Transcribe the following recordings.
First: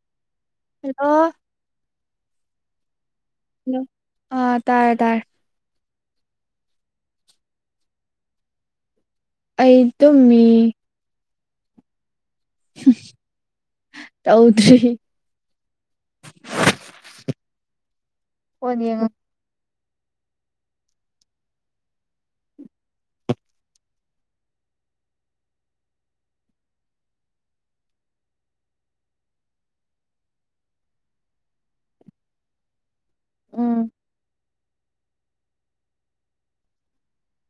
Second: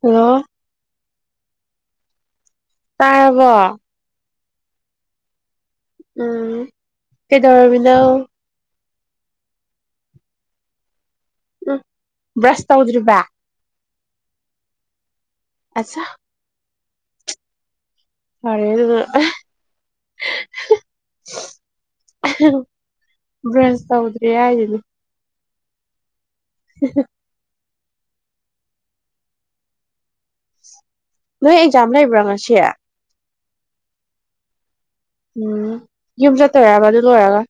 Hello! [unintelligible] ꯇꯥꯔꯕꯣ? Hello ꯑꯥ ꯇꯥꯔꯦ- ꯇꯥꯔꯦ꯫ ꯎꯝ ꯀꯩꯗꯧꯔꯝꯃꯤꯅꯣ? ꯑꯩ ꯇꯨꯝꯃꯤ꯫ [unintelligible] ꯕ꯭ꯔꯁ ꯇꯧꯗ꯭ꯔꯤꯕ? ꯇꯧꯗ꯭ꯔꯤ꯫ ꯑꯆꯥ! ꯐꯔꯦ ꯐꯣꯟ ꯑꯗꯨꯅ꯫ ꯌꯦꯡꯉ ꯕ꯭ꯔꯁ ꯇꯧꯗ꯭ꯔꯤ ꯍꯥꯏꯁꯤꯅꯦ [unintelligible] ꯅꯣꯏ ꯑꯦꯛꯖꯝ ꯂꯩꯕꯔꯥ ꯉꯁꯤ? ꯎꯝ ꯎꯝ ꯌꯨꯝꯆꯠ ꯇꯧꯔꯕꯥ ꯑꯗꯨ ꯂꯣꯌꯔꯥꯒꯥ?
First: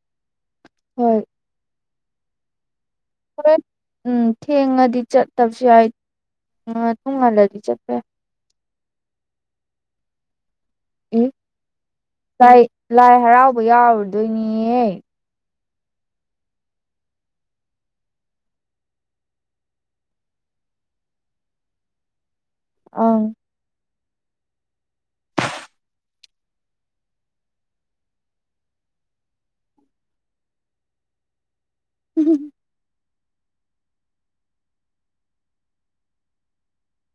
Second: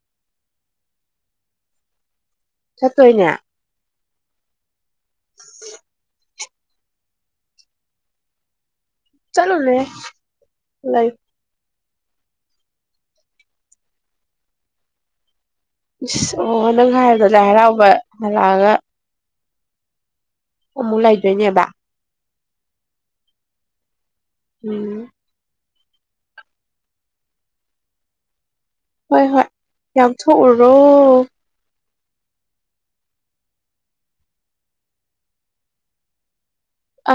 ꯍꯣꯏ꯫ ꯆꯠꯇꯣꯏꯅꯦ꯫ ꯍꯣꯔꯦꯟ ꯎꯝ ꯊꯦꯡꯉꯗꯤ ꯆꯠ ꯇꯕꯁꯨ ꯌꯥꯏ ꯑ ꯄꯨꯡ ꯉꯜꯂꯗꯤ ꯆꯠꯄ ꯌꯥꯏ꯫ ꯆꯂꯨꯅꯨꯍꯦ꯫ ꯂꯩꯥꯏ ꯌꯥꯏ ꯂꯥꯏ ꯂꯥꯏ ꯍꯔꯥꯎꯕ ꯌꯥꯎꯔꯨꯗꯣꯏꯅꯦꯌꯦ ꯏꯁ ꯑꯣ ꯅꯪ ꯍꯥꯏꯕꯗꯣ ꯂꯥꯏ ꯍꯔꯥꯎꯕ ꯂꯛꯑꯒ ꯑꯃꯃꯨꯛ ꯂꯥꯏꯗ꯭ꯔꯣꯏꯅꯦꯕꯥ ꯑꯥ ꯎꯝ ꯍꯣꯏ ꯍꯣꯏ ꯌꯥꯑꯣ ꯊꯣꯛꯎꯨꯔꯣ ꯎꯝ ꯑ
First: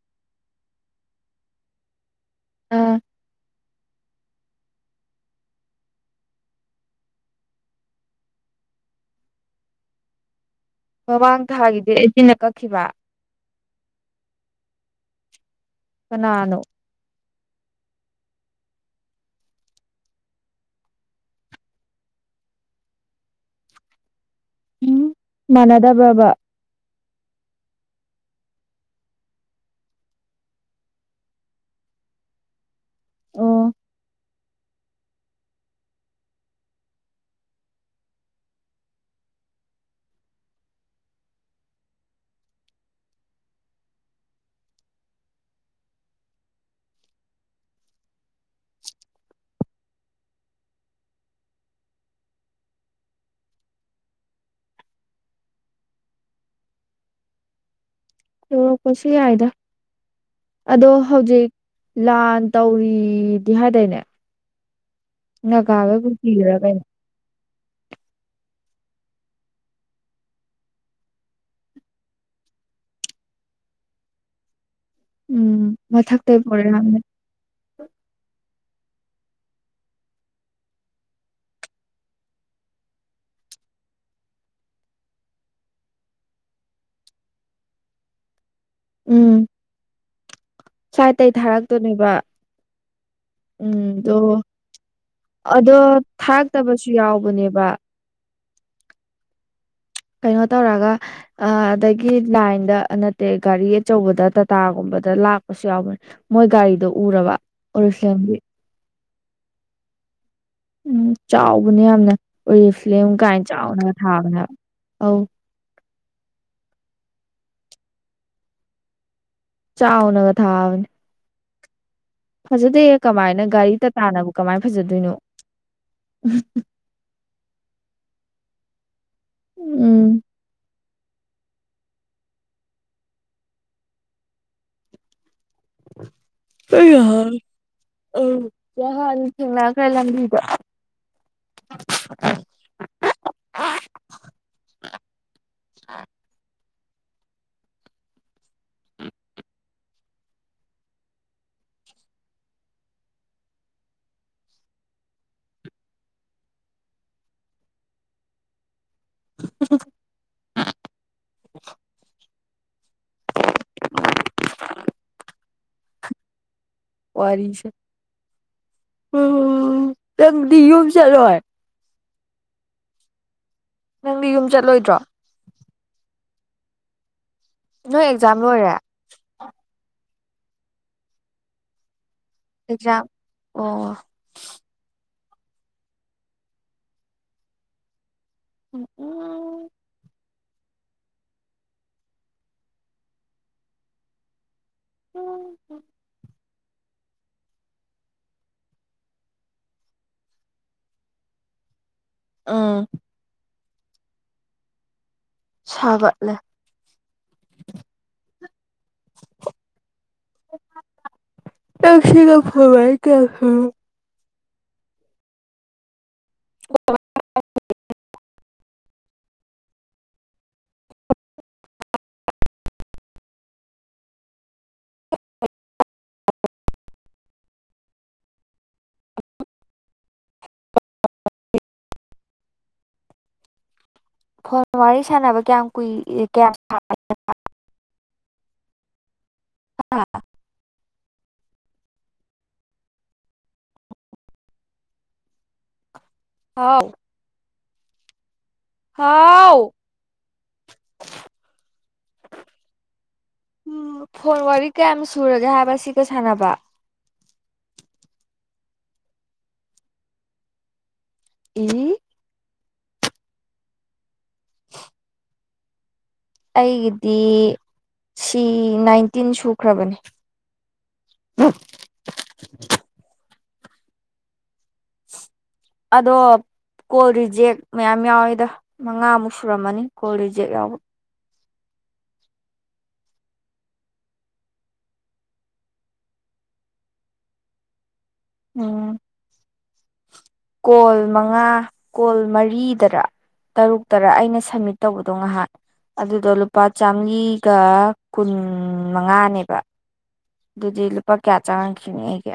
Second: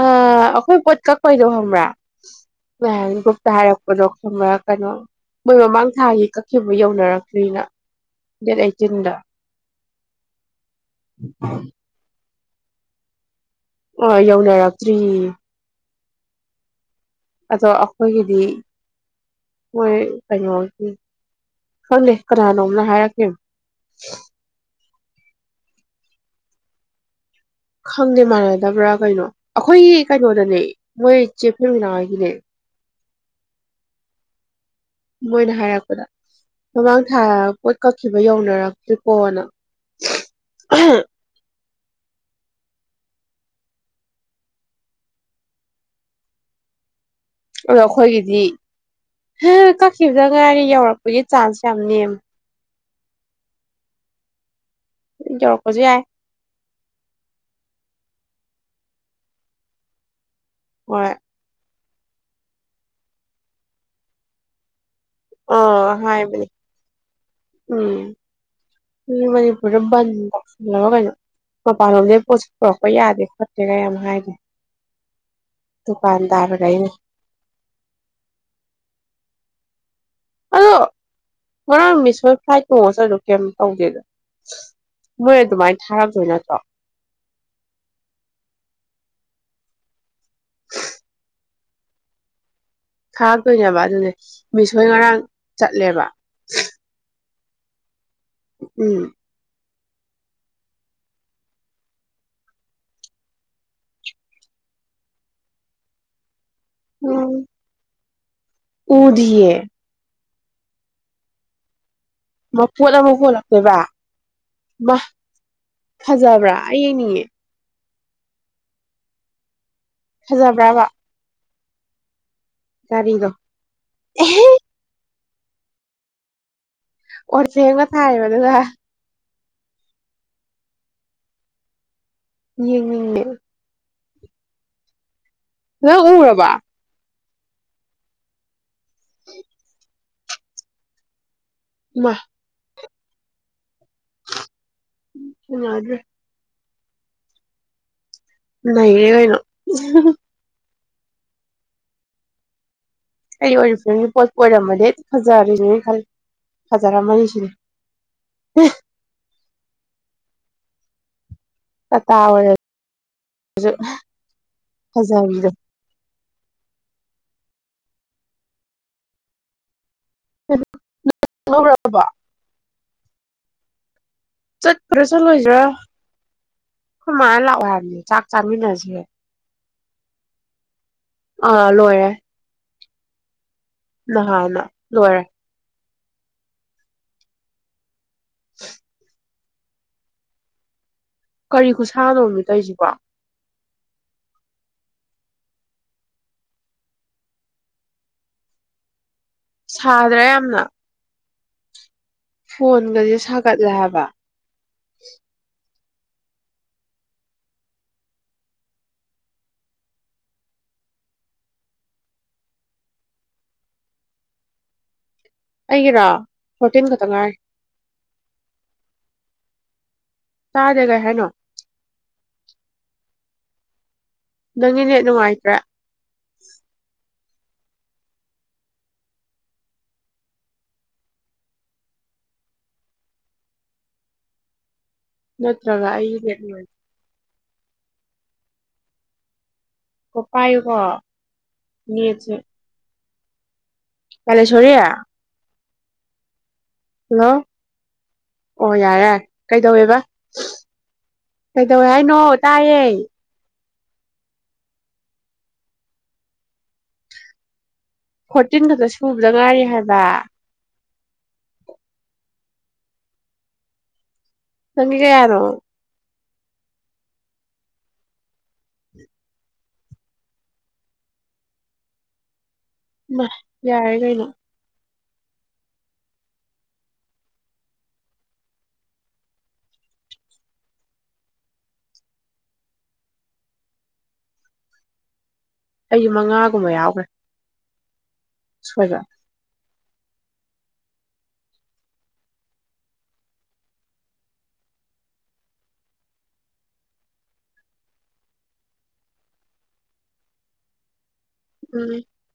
ꯑꯩꯈꯣꯏ ꯄꯣꯠ ꯀꯛꯄꯣꯏꯗꯣ ꯍꯕ꯭ꯔꯥ [unintelligible] ꯑꯥ ꯒꯔꯨꯞ ꯍꯥꯏꯔꯞ [unintelligible] ꯀꯩꯅꯣ ꯃꯣꯏ ꯃꯃꯥꯡ ꯊꯥꯒꯤ ꯀꯛꯈꯤꯕ ꯌꯧꯅꯔꯛꯇ꯭ꯔꯤꯅ ꯗꯦꯠ ꯑꯩꯠꯇꯤꯟꯗ ꯃꯃꯥꯡ ꯊꯥꯒꯤ ꯗꯦꯠ ꯑꯩꯏꯇꯤꯟ ꯗ ꯀꯥꯛ ꯈꯤꯕ ꯑ ꯌꯧꯅꯔꯛꯇ꯭ꯔꯤ ꯀꯅꯥꯅꯣ ꯑꯗꯣ ꯑꯩꯈꯣꯏꯒꯤꯗꯤ ꯃꯣꯏ ꯀꯩꯅꯣꯒꯤ ꯈꯪꯗꯦ ꯀꯅꯥꯅꯣꯝꯅ ꯍꯥꯏꯔꯛ ꯀꯔꯤꯝ ꯎꯝ ꯃꯥꯟꯅꯗꯕ꯭ꯔꯕ ꯈꯪꯗꯦ ꯃꯥꯟꯅꯗꯕ꯭ꯔꯥ ꯀꯩꯅꯣ ꯑꯩꯈꯣꯏꯒꯤ ꯀꯩꯅꯣꯗꯅꯦ ꯃꯣꯏ ꯆꯦꯐꯦꯝꯃꯤꯅꯥꯒꯤꯅꯦ ꯑꯣ ꯃꯣꯏꯅ ꯍꯥꯏꯔꯛꯄꯗ ꯃꯃꯥꯡ ꯊꯥ ꯄꯣꯠ ꯀꯛꯈꯤꯕ ꯌꯧꯅꯔꯛꯇ꯭ꯔꯤ ꯄꯣꯇꯥ ꯑꯗꯣ ꯑꯩꯈꯣꯏꯒꯤꯗꯤ ꯀꯛꯈꯤꯕꯗ ꯉꯥꯏꯒꯤ ꯌꯧꯔꯛꯄꯒꯤ ꯆꯥꯟꯁ ꯌꯥꯝ ꯅꯦꯃꯤ ꯌꯔ ꯄꯥꯁꯨꯌꯥꯏ ꯌꯧꯔꯛꯄꯁꯨ ꯌꯥꯏꯗꯥ ꯑꯗꯣ ꯍꯣꯏ ꯍꯧꯖꯤꯛ ꯂꯥꯟ ꯇꯧꯔꯤꯗꯤ ꯍꯥꯏꯗꯣꯏꯅꯦ ꯅꯒꯥ ꯑꯥ ꯒꯥ ꯀꯨꯀꯤ ꯍꯥꯏꯕꯅꯦ ꯒꯔꯥ ꯀꯩꯅꯦ ꯎꯝ ꯃꯅꯤꯄꯨꯔꯗ ꯕꯥꯟ ꯅꯣꯋꯪ ꯀꯩꯅꯣ ꯃꯄꯥꯟꯂꯣꯝꯗꯩ ꯄꯣꯠꯁ ꯄꯨꯔꯛꯄ ꯌꯥꯗꯦ ꯈꯣꯠꯇꯦ ꯒꯥ ꯌꯥꯝ ꯍꯥꯏꯕꯥꯅꯤ ꯎꯝ ꯃꯊꯥꯛꯇꯥ ꯑꯣꯢꯔꯝꯅꯤ ꯑꯥ ꯉꯔꯥꯡ ꯃꯤꯁꯄꯦꯔ ꯐ꯭ꯂꯥꯏꯠ ꯇꯣꯡ ꯆꯥꯛꯔ ꯀꯩꯝ ꯇꯧꯗꯦꯗ ꯃꯣꯏ ꯑꯗꯨꯃꯥꯏꯅ ꯊꯥꯔꯗꯣꯏ ꯅꯠꯇ꯭ꯔꯣ ꯎꯝ ꯁꯥꯏꯇꯩ ꯊꯥꯔꯛꯇꯣꯏꯅꯦꯕ ꯊꯥꯛꯇꯣꯏꯅꯦꯕ ꯎꯝ ꯑꯗꯨꯅꯦ ꯑꯗꯣ ꯃꯤꯁ ꯍꯣꯌ ꯉꯔꯥꯡ ꯆꯠꯂꯦꯕ ꯕꯥ ꯎꯝ ꯀꯩꯅꯣ ꯇꯧꯔꯒ ꯑꯗꯒꯤ ꯂꯥꯏꯟꯗ ꯅꯠꯇꯦ ꯒꯥꯔꯤ ꯑꯆꯧꯕꯗ ꯇꯥꯇꯥꯒꯨꯝꯕꯗ ꯂꯥꯛꯄꯁꯨ ꯌꯥꯎꯕꯅꯤ ꯃꯣꯏ ꯒꯥꯔꯤꯗꯣ ꯎꯝ ꯎꯔꯕ ꯎꯔꯨꯁꯦꯝꯒꯤ ꯎꯗꯤꯌꯦ ꯎꯝ ꯆꯥꯎꯕꯅꯦ ꯌꯥꯝꯅ ꯃꯄꯣꯠ ꯑꯣꯂꯤꯞꯂꯝ ꯑꯃ ꯍꯥꯌꯅꯥ ꯄꯣꯠꯂꯛꯇꯣꯏꯕ ꯆꯥꯑꯣꯅꯥ ꯊꯕꯥꯅꯦ ꯍꯥꯏꯕꯥ ꯃꯥ ꯑꯣ ꯐꯖꯕ꯭ꯔꯥ ꯑꯩ ꯌꯦꯡꯅꯤꯡꯧ ꯆꯥꯎꯥꯅꯒ ꯐꯖꯕ꯭ꯔꯕ ꯊꯥꯕꯅꯦ ꯐꯖꯗꯦ ꯒꯥꯔꯤꯗꯣ ꯀꯃꯥꯏꯅ ꯒꯥꯔꯤ ꯇ ꯇꯥꯅꯕꯨ ꯑꯦꯍꯦ ꯀꯃꯥꯏꯅ ꯐꯖꯗꯣꯏꯅꯣ ꯎꯝ ꯑꯣꯔꯁꯕ ꯊꯥꯏꯌꯦꯕ ꯑꯗꯨꯒꯅ ꯎꯝ ꯌꯦꯉ ꯍ ꯎꯔꯕꯑꯣ ꯑ ꯅꯍꯥꯟ ꯊꯦꯡꯅꯒꯔꯦ ꯑ ꯁꯅꯗ꯭ꯔꯦ ꯅꯩꯔꯦ ꯀꯩꯅꯣ ꯑꯩ ꯑꯣꯏꯔꯤꯕ ꯐꯤꯂꯝꯒꯤ ꯄꯣꯠꯄꯨ ꯑꯣꯏꯔꯝꯃꯗꯤ ꯐꯖꯔꯤꯅꯦ ꯈꯜꯂꯤ ꯐꯖꯔꯝꯃꯅꯤ ꯁꯤꯅꯤ ꯑ ꯑꯋꯥ ꯇꯥꯖꯕꯤꯗꯣ ꯋꯥꯔꯤꯁꯦ ꯅꯪꯗꯤ ꯌꯨꯝꯕ ꯆꯂꯣꯏ ꯂꯧꯔꯕꯣ ꯌꯨꯝ ꯆꯠꯂꯣꯏꯗ꯭ꯔꯣ ꯆꯠꯄ꯭ꯔꯥ ꯆꯠꯂꯣꯏꯗ꯭ꯔꯥ ꯃꯅꯥ ꯂꯥꯛꯑꯣ ꯍꯥꯏꯕꯅꯤ ꯅꯣꯏ ꯆꯥꯛ ꯑꯦꯛꯖꯥꯝ ꯂꯣꯏꯔꯦ ꯆꯥꯃꯤꯟꯅꯁꯦ ꯑꯥ ꯂꯣꯏꯔꯦ ꯆꯥꯎ ꯂꯣꯏꯔꯦ ꯎ ꯎ ꯀꯔꯤ ꯈꯨ ꯁꯥꯥꯅꯣꯅꯦ ꯇꯧꯁꯤꯕꯣ ꯎꯝ ꯁꯥꯗ꯭ꯔꯥ ꯌꯥꯝꯅ ꯎꯝ ꯐꯣꯟꯒ ꯁꯥꯒꯦꯠꯂꯦ ꯍꯥꯌꯕꯥ ꯁꯒꯦꯠꯂꯦ ꯑꯩꯒꯤꯔꯥ ꯐꯣꯇꯤꯟ ꯈꯛꯇꯥ ꯉꯥꯏꯔꯤ ꯇꯥꯗꯦ ꯀꯩ ꯍꯥꯏꯅꯣ ꯅꯪꯒꯤ ꯅꯦꯠ ꯅꯨꯡꯉꯥꯏꯇ꯭ꯔꯦ ꯐ ꯋꯥꯔꯤ ꯁꯥꯟꯅꯕ ꯀꯌꯥꯝ ꯅꯠꯇ꯭ꯔꯒ ꯀꯨꯏ ꯑꯩꯒꯤ ꯅꯦꯠ ꯀꯌꯥꯝ ꯅꯨꯡꯉꯥꯏꯇ꯭ꯔꯦꯀꯣ ꯁꯥ ꯈꯣ ꯄꯥꯏꯌꯨꯀꯣ ꯅꯦꯠꯁꯦ ꯀꯂ ꯁꯣꯔꯤ ꯍꯥꯎ ꯑꯣ ꯌꯥꯔꯦꯔꯦ ꯍꯥꯎ ꯀꯩꯗꯧꯋꯦꯕ ꯀꯩꯗꯧꯋꯦ ꯍꯥꯏꯅꯣ ꯇꯥꯏꯌꯦ ꯎꯝ ꯐꯣꯟ ꯋꯥꯔꯤ ꯀꯌꯥꯃ ꯁꯨꯔꯒꯦ ꯍꯥꯏꯕ ꯁꯤꯒ ꯁꯥꯟꯅꯕ ꯐꯣꯔꯇꯤꯟ ꯈꯛꯇ ꯁꯨꯕꯗ ꯉꯥꯏꯔꯤ ꯍꯥꯏꯕ ꯏ ꯆꯪꯒꯤ ꯀꯌꯥꯅꯣ ꯑꯩꯒꯤꯗꯤ ꯁꯤ ꯅꯥꯏꯟꯇꯤꯟ ꯁꯨꯈ꯭ꯔꯕꯅꯦ ꯏꯃꯥꯏ ꯌꯥꯔꯦ ꯀꯩꯅꯣ ꯑꯗꯣ ꯀꯣꯜ ꯔꯤꯖꯦꯛ ꯃꯌꯥꯝ ꯌꯥꯎꯋꯤꯗ ꯃꯉꯥꯃꯨꯛ ꯁꯨꯔꯝꯃꯅꯤ ꯀꯣꯜ ꯔꯤꯖꯦꯛ ꯌꯥꯎꯕ ꯑꯩꯁꯨ ꯃꯉꯥꯒꯨꯝꯕ ꯌꯥꯎꯈ꯭ꯔꯦ ꯎꯝ ꯁꯣꯏꯕ ꯀꯣꯜ ꯃꯉꯥ ꯀꯣꯜ ꯃꯔꯤꯗꯔ ꯇꯔꯨꯛꯇꯔꯥ ꯑꯩꯅ ꯁꯝꯃꯤꯠ ꯇꯧꯕꯗꯣ ꯉꯥꯍꯥꯛ ꯑꯗꯨꯗꯣ ꯂꯨꯄꯥ ꯆꯥꯝꯔꯤꯒ ꯀꯨꯟ ꯃꯉꯥꯅꯦꯕ ꯑꯗꯨꯗꯤ ꯂ ꯄ ꯀꯌꯥ ꯎꯝ ꯆꯪꯉꯛꯈꯤꯅꯤ ꯑꯩꯒ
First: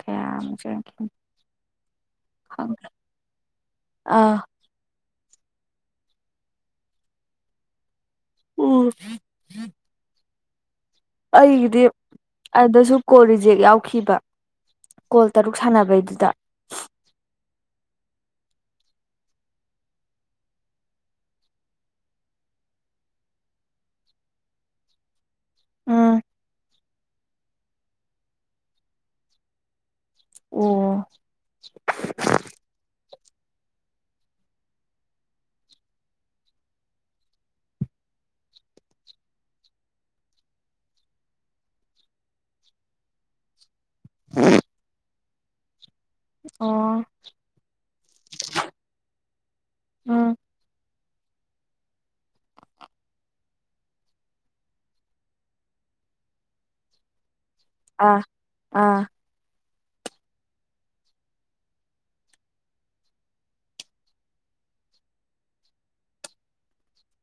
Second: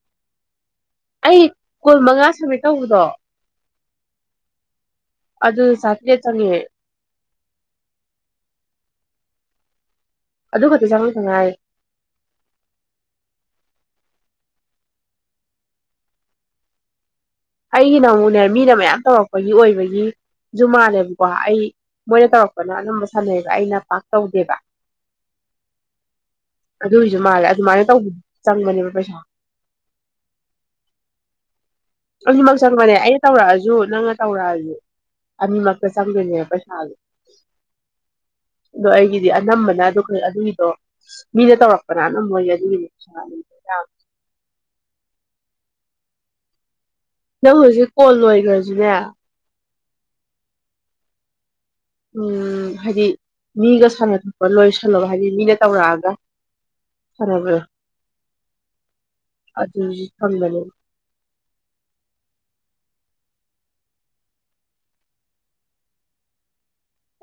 ꯀꯌꯥꯃꯨꯛ ꯆꯡ ꯑꯩ ꯀꯨꯜ ꯃꯉꯥ ꯁꯨꯃꯤꯠ ꯇꯧꯕꯗꯣ ꯑꯥ ꯑꯗꯨ ꯆꯥꯇꯔ꯭ꯦꯠ ꯆꯪꯉꯦ ꯎꯝ ꯑꯗꯨ ꯈꯛ ꯑꯩꯒꯤꯗꯤ ꯑꯗꯁꯨ ꯀꯣꯔꯤꯖꯦꯛ ꯌꯥꯎ ꯍꯧꯈꯤꯕ ꯀꯣꯜ ꯇꯔꯨꯛ ꯁꯥꯟꯅꯕꯩꯗꯨꯗ ꯑꯩꯒꯤꯅ ꯑꯃꯨꯛꯅꯦ ꯃꯤꯅ ꯃꯌꯥꯝ ꯇꯧꯔꯛꯄꯒꯤ ꯑꯣꯏꯕꯒꯤꯁꯨ ꯃꯥꯜꯂꯦꯕꯀꯣ ꯑꯩ ꯃꯣꯏꯅ ꯇꯧꯔꯛꯄꯅ ꯑꯗꯨꯝꯕ ꯁꯥꯟꯅꯩꯑꯕ ꯑꯩꯅ ꯄꯥꯛ ꯇꯧꯗꯦꯕ ꯎꯝ ꯑꯗꯨꯒꯤꯁꯨ ꯃꯥꯜꯂꯦ ꯑꯗꯨꯃꯥꯏꯅ ꯇꯧꯕ ꯆꯪꯒꯅꯦꯕ ꯄꯩꯁꯥ ꯑꯣ ꯑꯅꯤꯃꯛ ꯆꯪꯕꯅꯦ ꯑꯩꯅ ꯇꯧꯔꯛꯑꯁꯨ ꯅꯪꯅ ꯇꯧꯔꯛꯑꯁꯨ ꯑꯅꯤꯃꯛꯇ ꯆꯪꯗꯣꯏꯅꯦꯕ ꯄꯩꯁꯥꯗꯣ ꯑꯗꯣ ꯑꯩꯒꯤꯗꯤ ꯑꯅꯝꯕꯅ ꯑꯗꯨꯈꯛ ꯑꯗꯨꯒꯤꯗꯣ ꯃꯤꯅ ꯇꯧꯔꯛꯄꯅ ꯑꯅꯝꯕ ꯑꯣꯏꯒꯤ ꯑꯗꯨꯒꯤꯗꯣ ꯄꯩꯁꯥ ꯌꯥꯝ ꯑꯣ ꯅꯪ ꯍꯧꯖꯤꯛ ꯀꯣꯜ ꯂꯣꯏꯈ꯭ꯔꯁꯨꯅꯦ ꯑꯝ ꯎꯝ ꯍꯥꯏꯗꯤ ꯃꯤꯒ ꯁꯥꯟꯅꯊꯣꯄ ꯂꯣꯏ ꯁꯜꯂ ꯍꯥꯏꯗꯤ ꯃꯤꯅ ꯇꯧꯔꯛꯑꯒ ꯁꯥꯟꯅꯕꯗꯣ ꯑꯥ ꯑꯥ ꯑꯗꯨꯖꯨ ꯊꯝꯒꯅꯣ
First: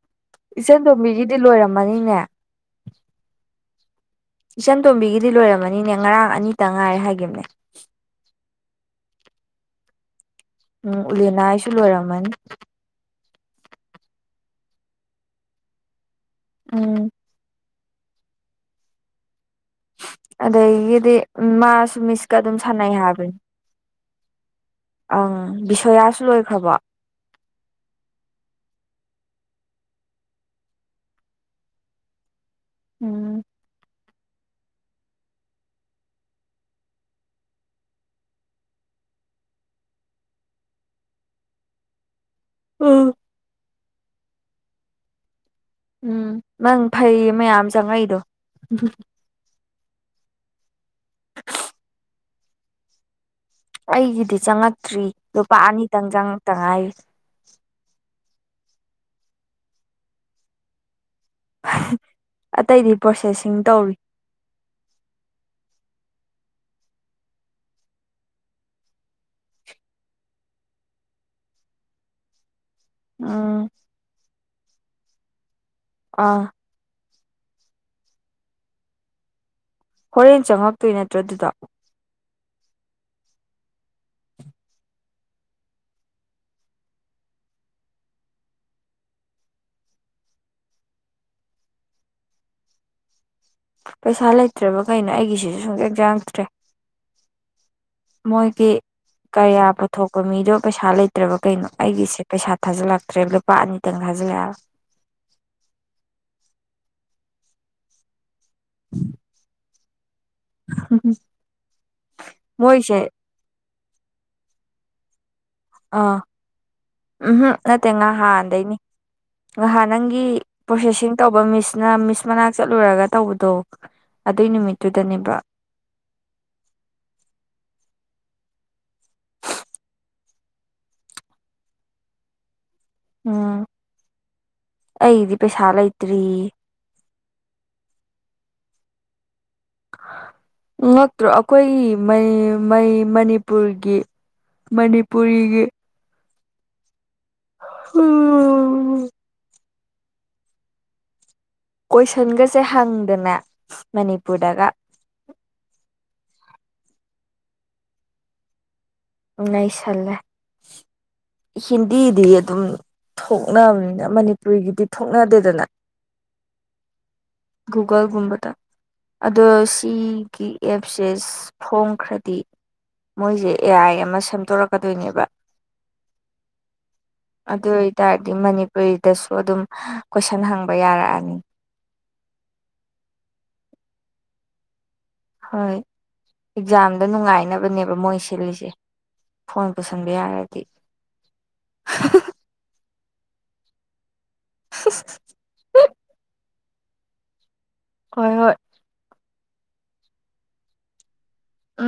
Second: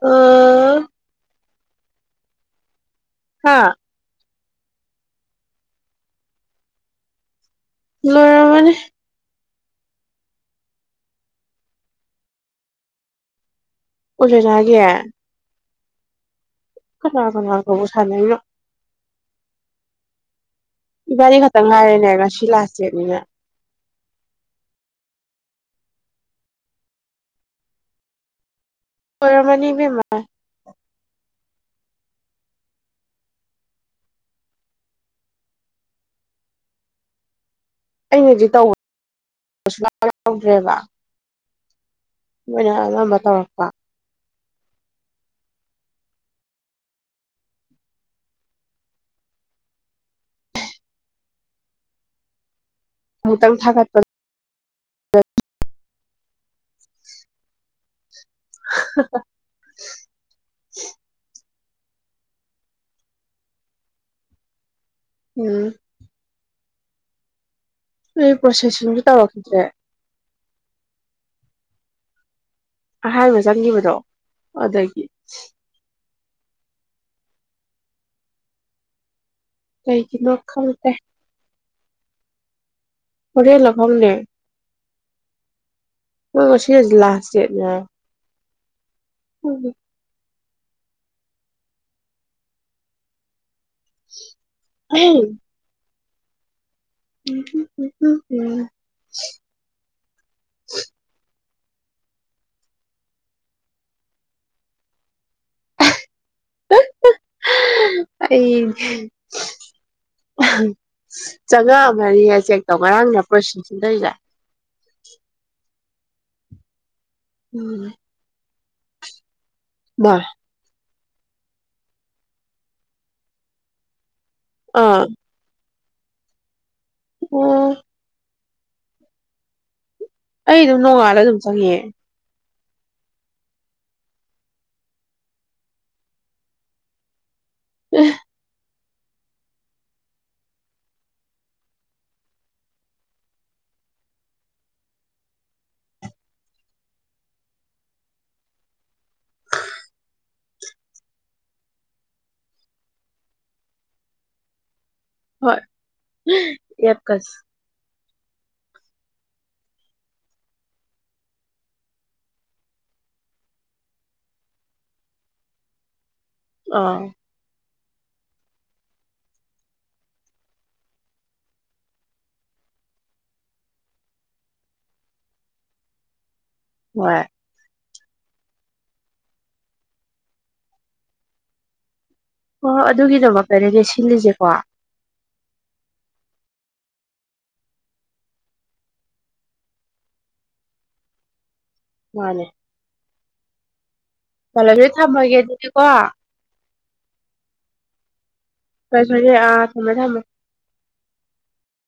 ꯑꯣ ꯏꯆꯦꯟ ꯇꯣꯝꯕꯤꯒꯤꯗꯤ ꯂꯣꯏꯔꯝꯃꯅꯤꯅꯦ ꯍꯥꯥ ꯏꯆꯟ ꯇꯣꯝꯕꯤꯒꯤꯗꯤ ꯂꯣꯏꯔꯝꯃꯅꯤꯅꯦ ꯉꯔꯥꯡ ꯑꯅꯤꯇ ꯉꯥꯏꯔꯦ ꯍꯥꯏꯈꯤꯕꯅꯦ ꯂꯣꯏꯔꯃꯅꯦ ꯎꯝ ꯎꯂꯅꯥꯁꯨ ꯂꯣꯏꯔꯝꯃꯅꯤ [unintelligible] ꯎꯝ [unintelligible] [unintelligible] ꯑꯗꯒꯤꯗꯤ ꯏꯕꯥꯅꯤ ꯈꯛꯇꯪ ꯃꯥꯁꯨ ꯉꯥꯏꯔꯦꯅꯦ ꯃꯤꯁꯀ ꯉꯁꯤ ꯑꯗꯨꯝ ꯂꯥꯁ ꯁꯥꯟꯅꯩ ꯗꯦꯠꯅꯤꯅ ꯍꯥꯏꯕꯅꯤ ꯑꯪ ꯕꯤꯁꯣꯌꯥꯁꯨ ꯂꯣꯏꯈ꯭ꯔꯕ? ꯂꯣꯏꯔꯝ ꯃꯅꯤ ꯕꯤꯃꯥ ꯎꯝ꯫ ꯑꯩꯅꯗꯤ ꯇꯧꯕ ꯌꯥꯗ꯭ꯔꯦꯕ ꯃꯣꯏꯅ ꯎꯝ ꯑꯥꯉꯝꯕ ꯇꯧꯔꯛꯄꯥ ꯎꯝ ꯅꯪ ꯐꯩ ꯃꯌꯥꯝ ꯆꯪꯉꯛꯏꯗꯣ ꯑꯃꯨꯛꯇꯪ ꯊꯥꯒꯠꯄ ꯑꯩꯒꯤꯗꯤ ꯆꯪꯉꯛꯇ꯭ꯔꯤ ꯂꯨꯄꯥ ꯑꯅꯤ ꯇꯪꯖꯪ ꯉꯥꯛꯇ ꯉꯥꯏꯔꯤ꯫ [unintelligible] ꯑꯇꯩꯗꯤ ꯄ꯭ꯔꯣꯁꯦꯁꯤꯡ ꯇꯧꯔꯤ ꯫ ꯎꯝ꯫ ꯄ꯭ꯔꯁꯦꯁꯤꯡ ꯇꯔꯛ ꯈꯤꯗ꯭ꯔꯦ꯫ ꯑꯍꯥꯟꯕ ꯎꯝ ꯆꯪꯈꯤꯕꯗꯣ ꯑꯗꯒꯤ ꯑꯥ꯫ ꯀꯩꯒꯤꯅꯣ ꯍꯣꯔꯦꯟ ꯈꯪꯗꯦ ꯆꯪꯉꯛꯇꯣꯏ ꯅꯠꯇ꯭ꯔꯗꯨꯗꯣ? ꯍꯣꯔꯦꯟ ꯂꯥ ꯈꯪꯗꯦ꯫ ꯍꯣꯏ ꯉꯁꯤ ꯂꯥꯁꯇ꯭ ꯗꯦꯠꯅꯤ ꯍꯥꯏꯌꯦ꯫ [unintelligible] ꯄꯩꯁꯥ ꯂꯩꯇ꯭ꯔꯕ ꯀꯩꯅꯣ ꯑꯩꯒꯤꯁꯤꯁꯨ ꯁꯨꯡꯆꯪ ꯆꯥꯡ ꯇꯔ꯭ꯦ ꯃꯣꯏꯒꯤ ꯀꯔꯤꯌꯥ ꯄꯨꯊꯣꯛꯄ ꯃꯤꯗꯣ ꯄꯩꯁꯥ ꯂꯩꯇ꯭ꯔꯕ ꯀꯩꯅꯣ ꯑꯩꯒꯤꯁꯦ ꯄꯩꯁꯥ ꯊꯥꯖꯤꯜꯂꯛꯇ꯭ꯔꯦ ꯂꯨꯄꯥ ꯑꯅꯤꯇꯪ ꯊꯥꯖꯤꯜꯂꯛꯑꯕ [unintelligible] ꯑꯩ ꯆꯥꯉꯥ ꯑꯃꯅꯤꯅꯤ ꯍꯥꯏ ꯆꯦꯛ ꯇꯧ ꯃꯣꯏꯁꯦ ꯉꯔꯥꯡꯅ ꯄ꯭ꯔꯣꯁꯁ [unintelligible] ꯑꯥ꯫ ꯎꯝꯍꯝ ꯅꯠꯇꯦ ꯉꯥ ꯍꯥꯟꯗꯩꯅꯤ꯫ ꯉꯍꯥ ꯃꯥ ꯅꯪꯒꯤ ꯄ꯭ꯔꯣꯁꯦꯁꯤꯡ ꯇꯧꯕ ꯃꯤꯁꯅ ꯃꯤꯁ ꯃꯅꯥꯛ ꯆꯠꯂꯨꯔꯒ ꯇꯧꯕꯗꯣ ꯑꯗꯨꯏ ꯑꯥ ꯅꯨꯃꯤꯠꯇꯨꯗꯅꯦꯕ ꯑꯣ꯫ ꯑꯩ ꯑꯗꯨꯝ ꯅꯣꯡꯉꯥꯜꯂ ꯑꯗꯨꯝ ꯆꯪꯉ ꯎꯝ ꯑꯩꯗꯤ ꯄꯩꯁꯥ ꯂꯩꯇ꯭ꯔꯤ ꯎꯝ ꯉꯛꯇ꯭ꯔꯣ ꯑꯩꯈꯣꯏꯒꯤꯩ ꯃꯅꯤꯄꯨꯔꯒꯤ ꯃꯅꯤꯄꯨꯔꯤꯒꯤ ꯎꯝ ꯀꯣꯏꯁꯟꯒꯁꯦ ꯍꯪꯗꯅꯦ ꯃꯅꯤꯄꯨꯔꯗꯒ ꯍꯣꯏ ꯑꯦꯕꯀꯥꯁ ꯉꯥꯏꯁꯜꯂꯦ ꯍꯤꯟꯗꯤꯗꯤ ꯑꯗꯨꯝ ꯊꯣꯛꯅꯕꯅꯤꯅ ꯃꯅꯤꯄꯨꯔꯤꯒꯤꯗꯤ ꯊꯣꯛꯅꯗꯦꯗꯅ ꯑꯥ ꯒꯨꯒꯜꯒꯨꯝꯕꯗ ꯑꯗꯣ ꯁꯤꯒꯤ ꯑꯦꯞꯁꯦ ꯐꯣꯡꯈ꯭ꯔꯗꯤ ꯃꯣꯏꯁꯦ ꯑꯦ ꯑꯥꯏ ꯑ ꯑꯃ ꯁꯦꯝꯗꯣꯔꯛꯀꯗꯣꯏꯅꯦꯕ ꯍꯣꯏ ꯑꯗ ꯍꯥꯏꯇꯥꯔꯗꯤ ꯃꯅꯤꯄꯨꯔꯤꯗꯁꯨ ꯑꯗꯨꯝ ꯀꯣꯏꯁꯟ ꯍꯪꯕ ꯌꯥꯔꯛꯑꯅꯤ ꯍꯣꯏ ꯍꯣꯏ ꯑꯗꯨꯒꯤꯗꯃꯛꯇꯩꯅꯅꯦ ꯁꯤꯜꯂꯤꯁꯦꯀꯣ ꯍꯣꯏ ꯑꯦꯛꯖꯥꯝꯗ ꯅꯨꯡꯉꯥꯏꯅꯕꯅꯦꯕ ꯃꯣꯏ ꯁꯤꯜꯂꯤꯁꯦ ꯐꯣꯟ ꯄꯨꯁꯟꯕ ꯌꯥꯔꯗꯤ ꯃꯥꯅꯦ ꯀꯜꯂ ꯑꯗꯨ ꯊꯝꯃꯒꯦ ꯑꯗꯨꯗꯤ ꯀꯣ ꯍꯣꯏ ꯍꯣꯏ ꯀꯩꯁꯦ ꯑꯥ ꯊꯝꯃꯦ ꯊꯥꯡꯃꯦ ꯎꯝ